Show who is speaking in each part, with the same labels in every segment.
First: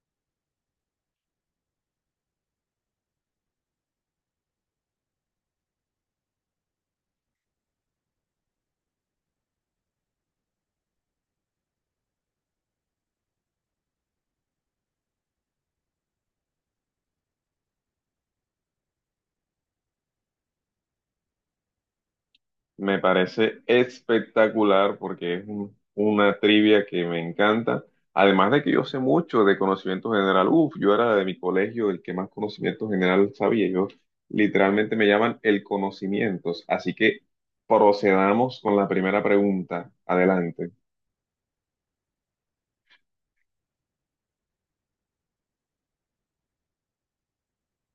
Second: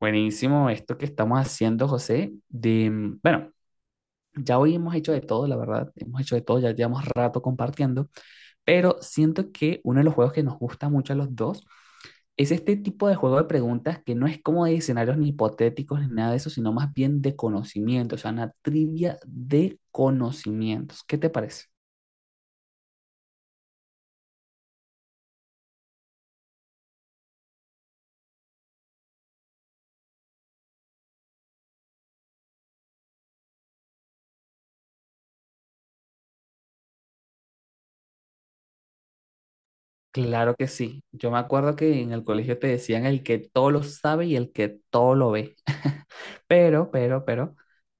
Speaker 1: Buenísimo esto que estamos haciendo, José. Bueno, ya hoy hemos hecho de todo, la verdad. Hemos hecho de todo, ya llevamos rato compartiendo, pero siento que uno de los juegos que nos gusta mucho a los dos es este tipo de juego de preguntas que no es como de escenarios ni hipotéticos ni nada de eso, sino más bien de conocimiento, o sea, una trivia de conocimientos. ¿Qué te parece?
Speaker 2: Me parece espectacular porque una trivia que me encanta. Además de que yo sé mucho de conocimiento general. Uf, yo era de mi colegio el que más conocimiento general sabía. Yo literalmente me llaman el conocimientos. Así que procedamos con la primera pregunta.
Speaker 1: Claro que
Speaker 2: Adelante.
Speaker 1: sí. Yo me acuerdo que en el colegio te decían el que todo lo sabe y el que todo lo ve. Pero,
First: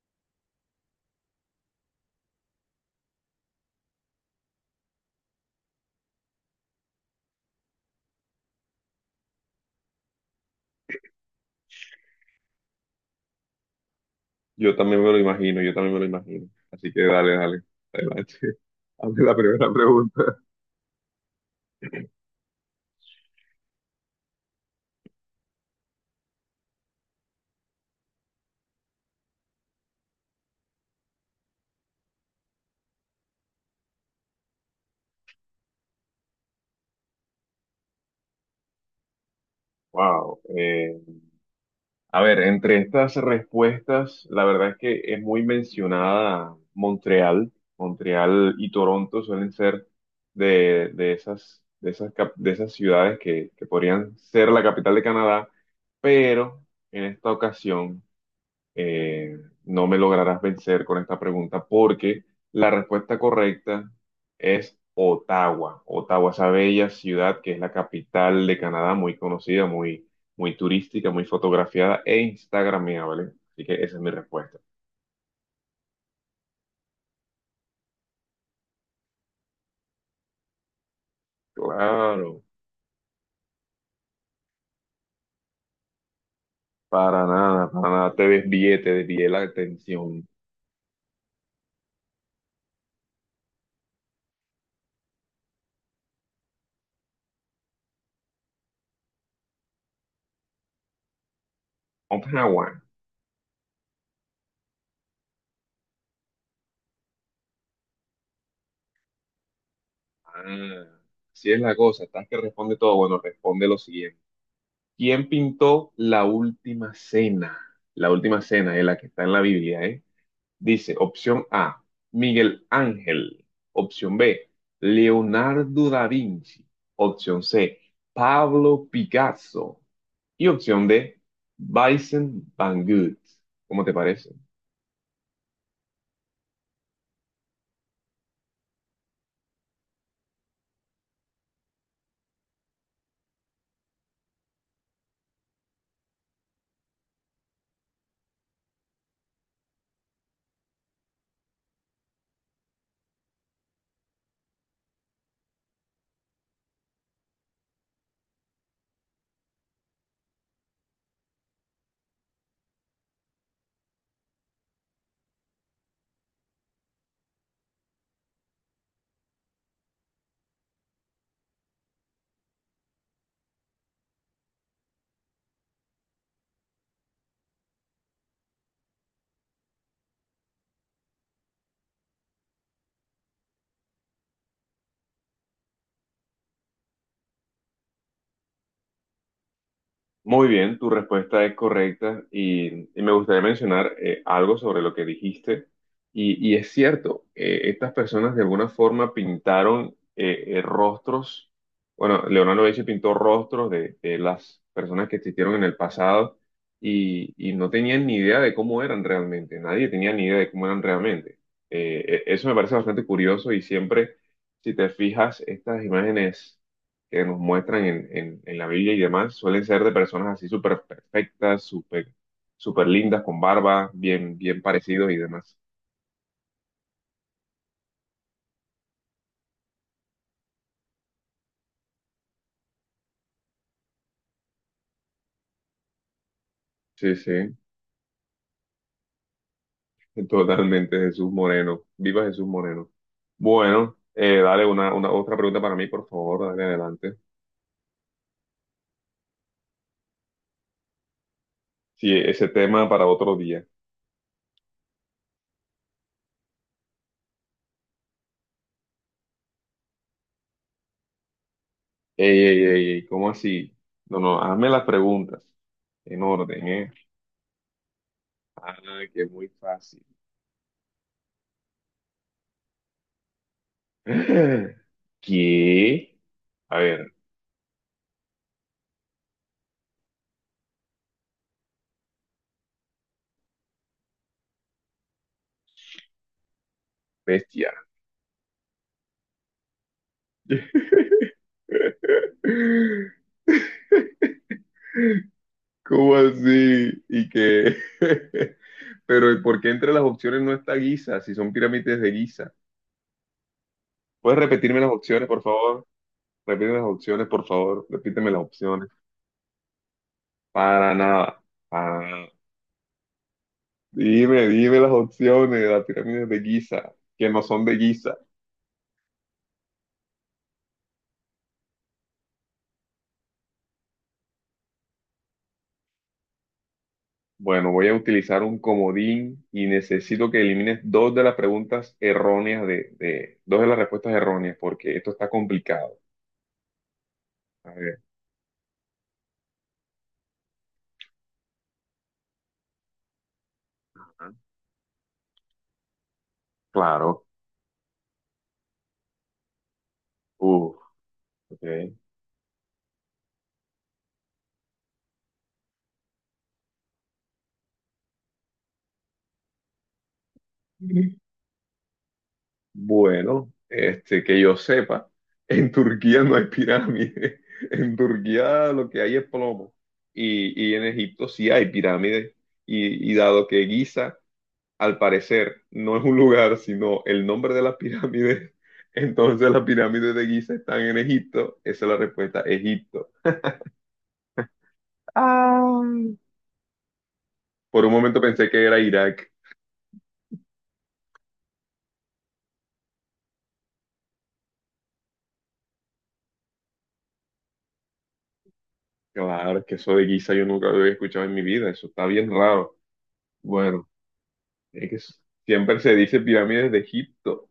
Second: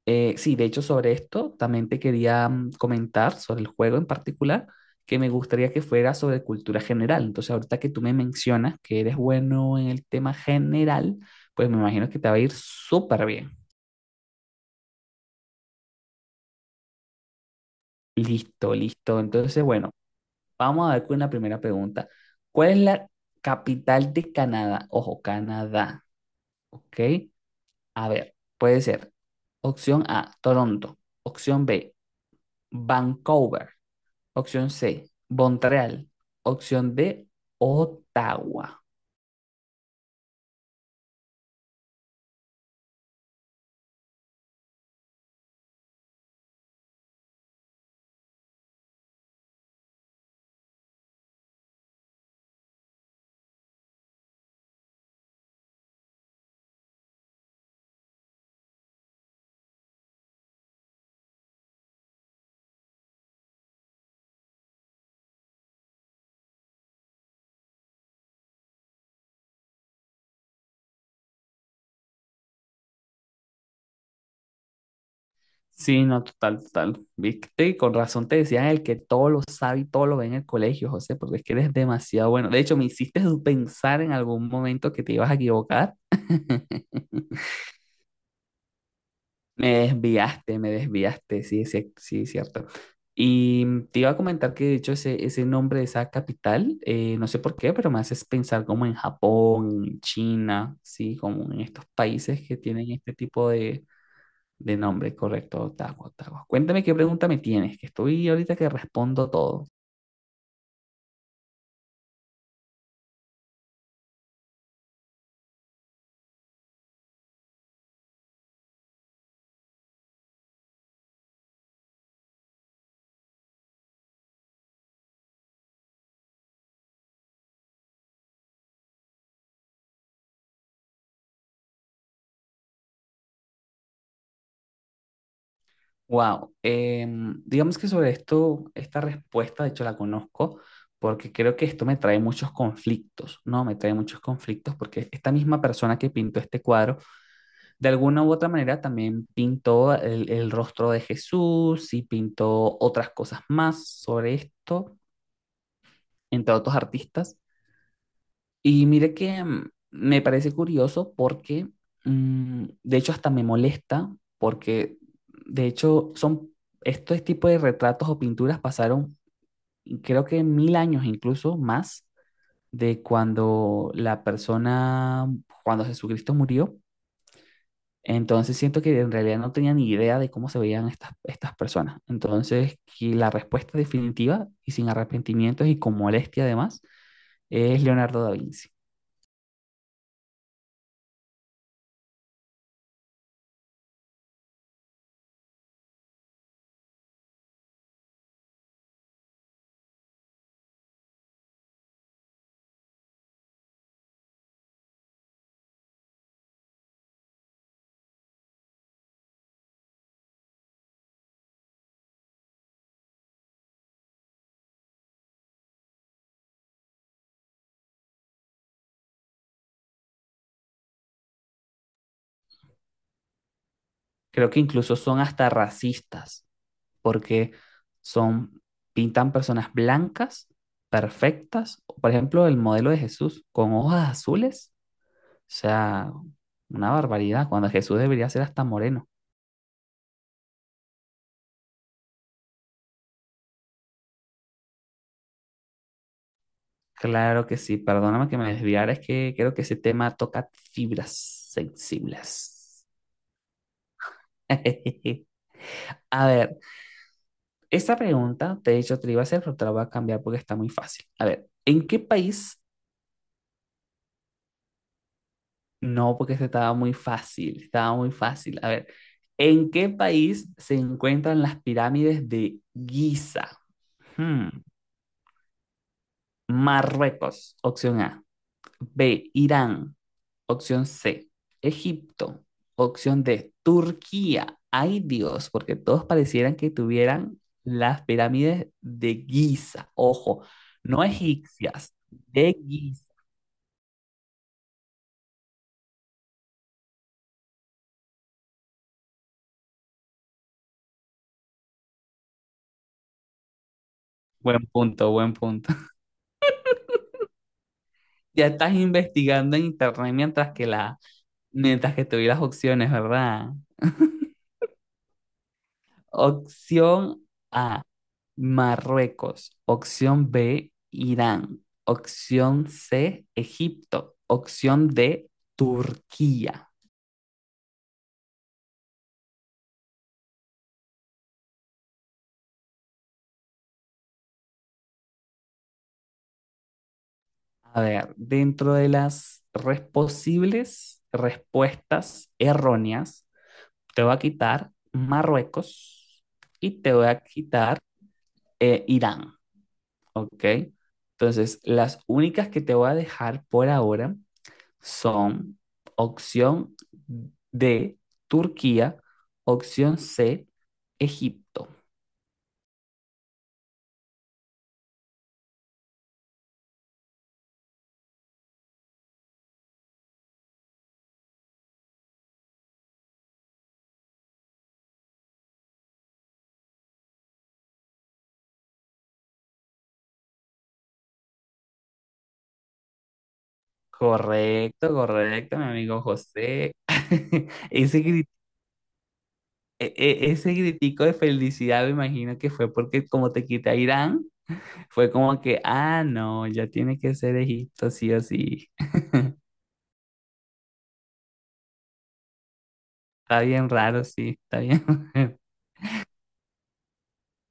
Speaker 1: sí, de hecho sobre esto también te quería comentar sobre el juego en particular, que me gustaría que fuera sobre cultura general. Entonces, ahorita que tú me mencionas que eres bueno en el tema general, pues me imagino que te va a ir súper bien.
Speaker 2: Yo también me lo imagino, yo también me lo imagino. Así que dale, dale. Adelante.
Speaker 1: Listo, listo.
Speaker 2: Hazme la
Speaker 1: Entonces,
Speaker 2: primera
Speaker 1: bueno,
Speaker 2: pregunta.
Speaker 1: vamos a ver con la primera pregunta. ¿Cuál es la capital de Canadá? Ojo, Canadá, ¿ok? A ver, puede ser opción A, Toronto; opción B, Vancouver; opción C, Montreal; opción D, Ottawa.
Speaker 2: Wow. A ver, entre estas respuestas, la verdad es que es muy mencionada Montreal. Montreal y Toronto suelen ser de esas ciudades que podrían ser la capital de Canadá, pero en esta ocasión eh, no me lograrás vencer con esta pregunta porque la respuesta correcta es Ottawa. Ottawa, esa bella ciudad que es la capital de Canadá, muy conocida, muy, muy turística, muy fotografiada e instagrameable. Así que esa es mi respuesta.
Speaker 1: Sí, no, total, total. Viste, y con razón te decían el que todo lo sabe y todo lo ve en el colegio, José, porque es que eres demasiado
Speaker 2: Claro,
Speaker 1: bueno. De hecho, me hiciste pensar en algún momento que te ibas a equivocar.
Speaker 2: para nada, para nada. Te desvié la atención.
Speaker 1: Me desviaste, sí, sí, es cierto. Y te iba a comentar que de hecho ese nombre de esa capital, no sé por qué, pero me haces pensar como en Japón, en China, sí, como en estos países que
Speaker 2: Ottawa.
Speaker 1: tienen este tipo de nombre, correcto, Ottawa, Ottawa. Cuéntame qué pregunta me tienes, que estoy ahorita que respondo todo.
Speaker 2: Ah, así es la cosa. Estás que responde todo. Bueno, responde lo siguiente. ¿Quién pintó la última cena? La última cena es la que está en la Biblia, ¿eh? Dice, opción A, Miguel Ángel. Opción B, Leonardo da Vinci. Opción C, Pablo Picasso. Y opción D, Vincent Van Gogh. ¿Cómo te parece?
Speaker 1: Wow, digamos que sobre esto, esta respuesta, de hecho la conozco, porque creo que esto me trae muchos conflictos, ¿no? Me trae muchos conflictos porque esta misma persona que pintó este cuadro, de alguna u otra manera también pintó el rostro de Jesús y pintó otras cosas más sobre esto, entre otros artistas. Y mire que me parece curioso porque, de hecho, hasta me molesta porque, de hecho, son estos tipos de retratos o pinturas pasaron, y creo que 1.000 años incluso más de cuando la persona, cuando Jesucristo murió. Entonces siento que en realidad no tenía ni idea de cómo se veían estas personas. Entonces, que la respuesta definitiva y sin arrepentimientos y con molestia además es Leonardo da Vinci.
Speaker 2: Muy bien, tu respuesta es correcta y me gustaría mencionar algo sobre lo que dijiste. Y es cierto, estas personas de alguna forma pintaron rostros, bueno, Leonardo da Vinci pintó rostros de las personas que existieron en el pasado y no tenían ni idea de cómo eran realmente, nadie tenía ni idea de cómo eran realmente. Eso me parece bastante curioso y siempre, si te fijas, estas imágenes que nos muestran en la Biblia y demás suelen ser de personas así súper perfectas, súper lindas, con barba, bien,
Speaker 1: Creo que
Speaker 2: bien
Speaker 1: incluso
Speaker 2: parecidos y
Speaker 1: son hasta
Speaker 2: demás.
Speaker 1: racistas, porque son, pintan personas blancas, perfectas. Por ejemplo, el modelo de Jesús con hojas azules. O sea, una
Speaker 2: Sí, sí,
Speaker 1: barbaridad, cuando Jesús debería ser hasta moreno.
Speaker 2: totalmente Jesús Moreno. Viva Jesús Moreno. Bueno, dale una otra pregunta para mí, por favor, dale adelante.
Speaker 1: Claro que sí, perdóname que me desviara, es que creo que ese tema toca fibras
Speaker 2: Sí, ese
Speaker 1: sensibles.
Speaker 2: tema para otro día.
Speaker 1: A ver, esta pregunta, de hecho, te la iba a hacer, pero te la voy a cambiar porque está muy fácil. A ver, ¿en qué
Speaker 2: Ey,
Speaker 1: país
Speaker 2: ey, ey, ey, ¿cómo así? No, no, hazme las preguntas
Speaker 1: No,
Speaker 2: en
Speaker 1: porque este
Speaker 2: orden,
Speaker 1: estaba muy
Speaker 2: ¿eh?
Speaker 1: fácil, estaba muy fácil. A
Speaker 2: Ah,
Speaker 1: ver,
Speaker 2: que muy
Speaker 1: ¿en qué
Speaker 2: fácil.
Speaker 1: país se encuentran las pirámides de Giza? Hmm,
Speaker 2: ¿Qué? A ver,
Speaker 1: Marruecos, opción A; B, Irán, opción C; Egipto, opción D; Turquía. Ay Dios, porque todos parecieran que tuvieran
Speaker 2: bestia.
Speaker 1: las pirámides de Giza. Ojo, no egipcias, de Giza.
Speaker 2: ¿Cómo así? Y que... Pero ¿y por qué entre las opciones no está Giza si son pirámides de Giza? ¿Puedes
Speaker 1: Buen
Speaker 2: repetirme las
Speaker 1: punto,
Speaker 2: opciones,
Speaker 1: buen
Speaker 2: por
Speaker 1: punto.
Speaker 2: favor? Repíteme las opciones, por favor. Repíteme las
Speaker 1: Ya estás
Speaker 2: opciones.
Speaker 1: investigando en internet mientras que
Speaker 2: Para
Speaker 1: la
Speaker 2: nada.
Speaker 1: Mientras
Speaker 2: Para
Speaker 1: que tuve
Speaker 2: nada.
Speaker 1: las opciones, ¿verdad?
Speaker 2: Dime las opciones de las pirámides de Giza,
Speaker 1: Opción
Speaker 2: que no son de
Speaker 1: A,
Speaker 2: Giza.
Speaker 1: Marruecos. Opción B, Irán. Opción C, Egipto. Opción D, Turquía.
Speaker 2: Bueno, voy a utilizar un comodín y necesito que elimines dos de las preguntas erróneas dos de las respuestas erróneas, porque esto está complicado. A
Speaker 1: A
Speaker 2: ver,
Speaker 1: ver, dentro de las res- posibles respuestas erróneas, te voy a
Speaker 2: ajá,
Speaker 1: quitar Marruecos y te voy a
Speaker 2: claro.
Speaker 1: quitar Irán, ¿ok?
Speaker 2: Uf,
Speaker 1: Entonces,
Speaker 2: ok.
Speaker 1: las únicas que te voy a dejar por ahora son opción D, Turquía, opción C,
Speaker 2: Ujú.
Speaker 1: Egipto.
Speaker 2: Bueno, este, que yo sepa, en Turquía no hay pirámides. En Turquía lo que hay es plomo. Y en Egipto sí hay pirámides. Y dado que Giza al parecer no es un lugar, sino el nombre de las pirámides. Entonces las pirámides de Giza están en Egipto. Esa es la respuesta, Egipto.
Speaker 1: Correcto, correcto, mi
Speaker 2: Ah.
Speaker 1: amigo José.
Speaker 2: Por un
Speaker 1: Ese,
Speaker 2: momento
Speaker 1: gri-
Speaker 2: pensé que era Irak.
Speaker 1: ese gritico de felicidad me imagino que fue porque como te quité a Irán, fue como que, ah, no, ya tiene que ser Egipto, sí o sí.
Speaker 2: Claro, que eso de Giza yo nunca lo había escuchado en mi vida. Eso está bien raro.
Speaker 1: Está bien
Speaker 2: Bueno,
Speaker 1: raro, sí, está bien.
Speaker 2: es que siempre se dice pirámides de Egipto.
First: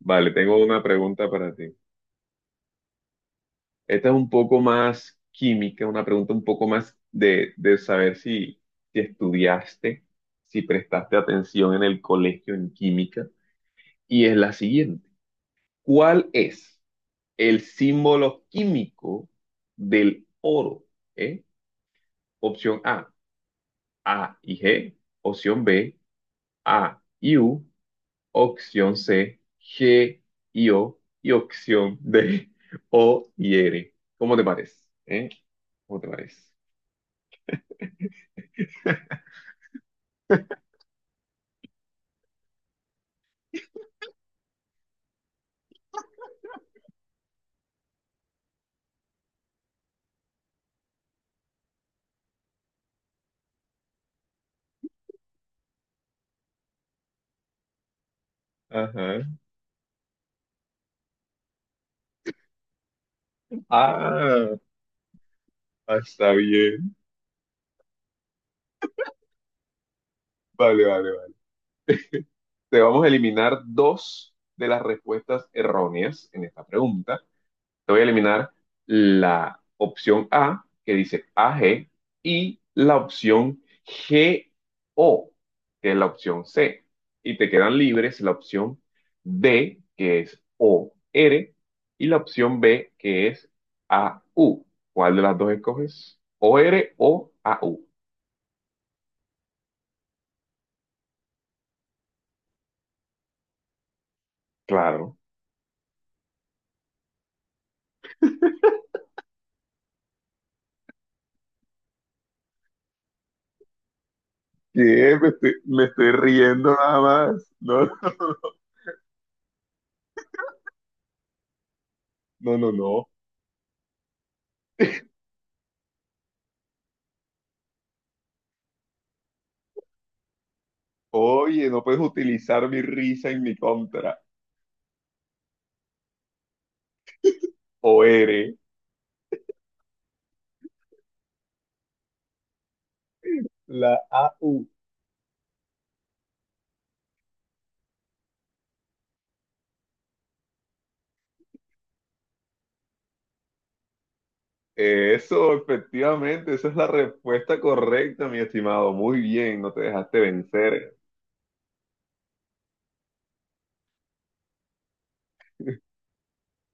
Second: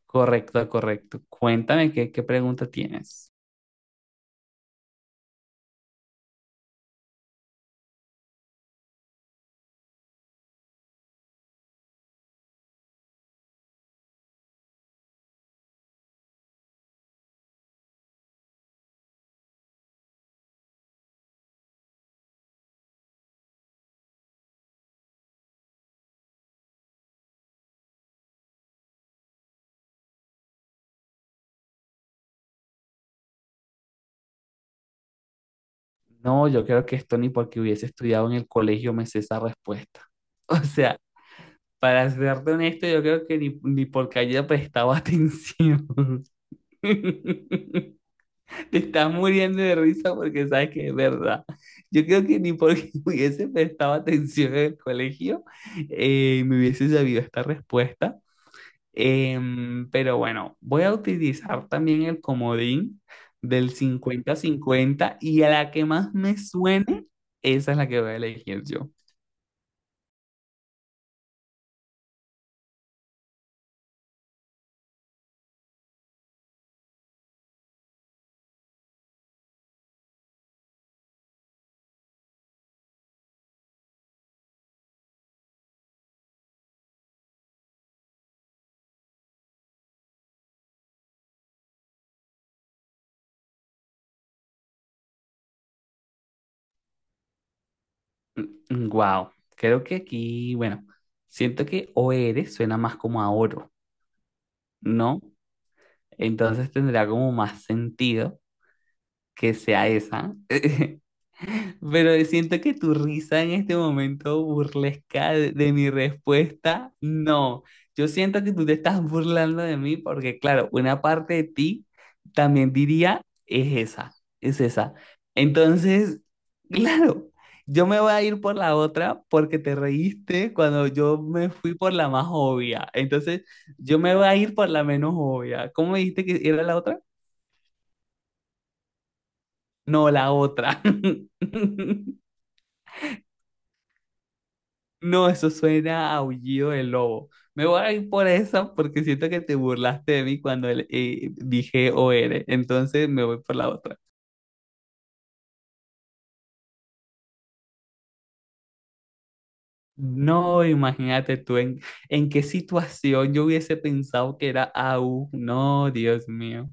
Speaker 2: Vale, tengo
Speaker 1: Correcto,
Speaker 2: una
Speaker 1: correcto.
Speaker 2: pregunta para ti.
Speaker 1: Cuéntame qué pregunta tienes.
Speaker 2: Esta es un poco más química, una pregunta un poco más de saber si, si estudiaste, si prestaste atención en el colegio en química. Y es la siguiente. ¿Cuál es el símbolo químico del oro? ¿Eh? Opción A, AG. Opción B, AU. Opción C, GO. Y opción D, OR. ¿Cómo te parece? ¿Eh? ¿Cómo te parece?
Speaker 1: No, yo creo que esto ni porque hubiese estudiado en el colegio me sé esa respuesta. O sea, para serte honesto, yo creo que ni porque haya prestado atención. Te estás muriendo de risa porque sabes que es verdad. Yo creo que ni porque hubiese prestado atención en el colegio me hubiese sabido esta respuesta.
Speaker 2: Ajá.
Speaker 1: Pero bueno, voy a utilizar también el comodín del 50
Speaker 2: Ah,
Speaker 1: cincuenta y a la que
Speaker 2: ah,
Speaker 1: más
Speaker 2: está
Speaker 1: me
Speaker 2: bien.
Speaker 1: suene, esa es la que voy a elegir yo.
Speaker 2: Vale, vale, vale. Te vamos a eliminar dos de las respuestas erróneas en esta pregunta. Te voy a eliminar la opción A, que dice AG y la opción GO, que es la opción C. Y te quedan libres la opción D, que es OR y la opción B, que es AU. ¿Cuál de las dos escoges? ¿OR o AU?
Speaker 1: Wow, creo que aquí, bueno, siento que o OR suena más como a oro,
Speaker 2: Claro.
Speaker 1: ¿no? Entonces tendrá como más sentido que sea esa. Pero siento que tu risa en este momento
Speaker 2: ¿Qué? Me
Speaker 1: burlesca de,
Speaker 2: estoy,
Speaker 1: de
Speaker 2: me
Speaker 1: mi
Speaker 2: estoy riendo
Speaker 1: respuesta,
Speaker 2: nada más.
Speaker 1: no.
Speaker 2: No,
Speaker 1: Yo siento que tú te estás burlando de mí porque, claro, una parte de ti
Speaker 2: no, no,
Speaker 1: también
Speaker 2: no.
Speaker 1: diría, es esa, es esa. Entonces, claro, yo me voy a ir por la otra porque te reíste cuando yo me
Speaker 2: Oye,
Speaker 1: fui
Speaker 2: no
Speaker 1: por
Speaker 2: puedes
Speaker 1: la más
Speaker 2: utilizar mi
Speaker 1: obvia.
Speaker 2: risa en
Speaker 1: Entonces,
Speaker 2: mi
Speaker 1: yo me
Speaker 2: contra.
Speaker 1: voy a ir por la menos obvia. ¿Cómo me dijiste que era la otra?
Speaker 2: O eres
Speaker 1: No, la otra.
Speaker 2: la AU.
Speaker 1: No, eso suena a aullido de lobo. Me voy a ir por eso porque siento que te burlaste de mí cuando dije OR. Entonces me voy por la otra.
Speaker 2: Eso, efectivamente, esa es la respuesta correcta, mi estimado. Muy bien, no te dejaste
Speaker 1: No,
Speaker 2: vencer.
Speaker 1: imagínate tú en qué situación yo hubiese pensado que era a u. No, Dios mío.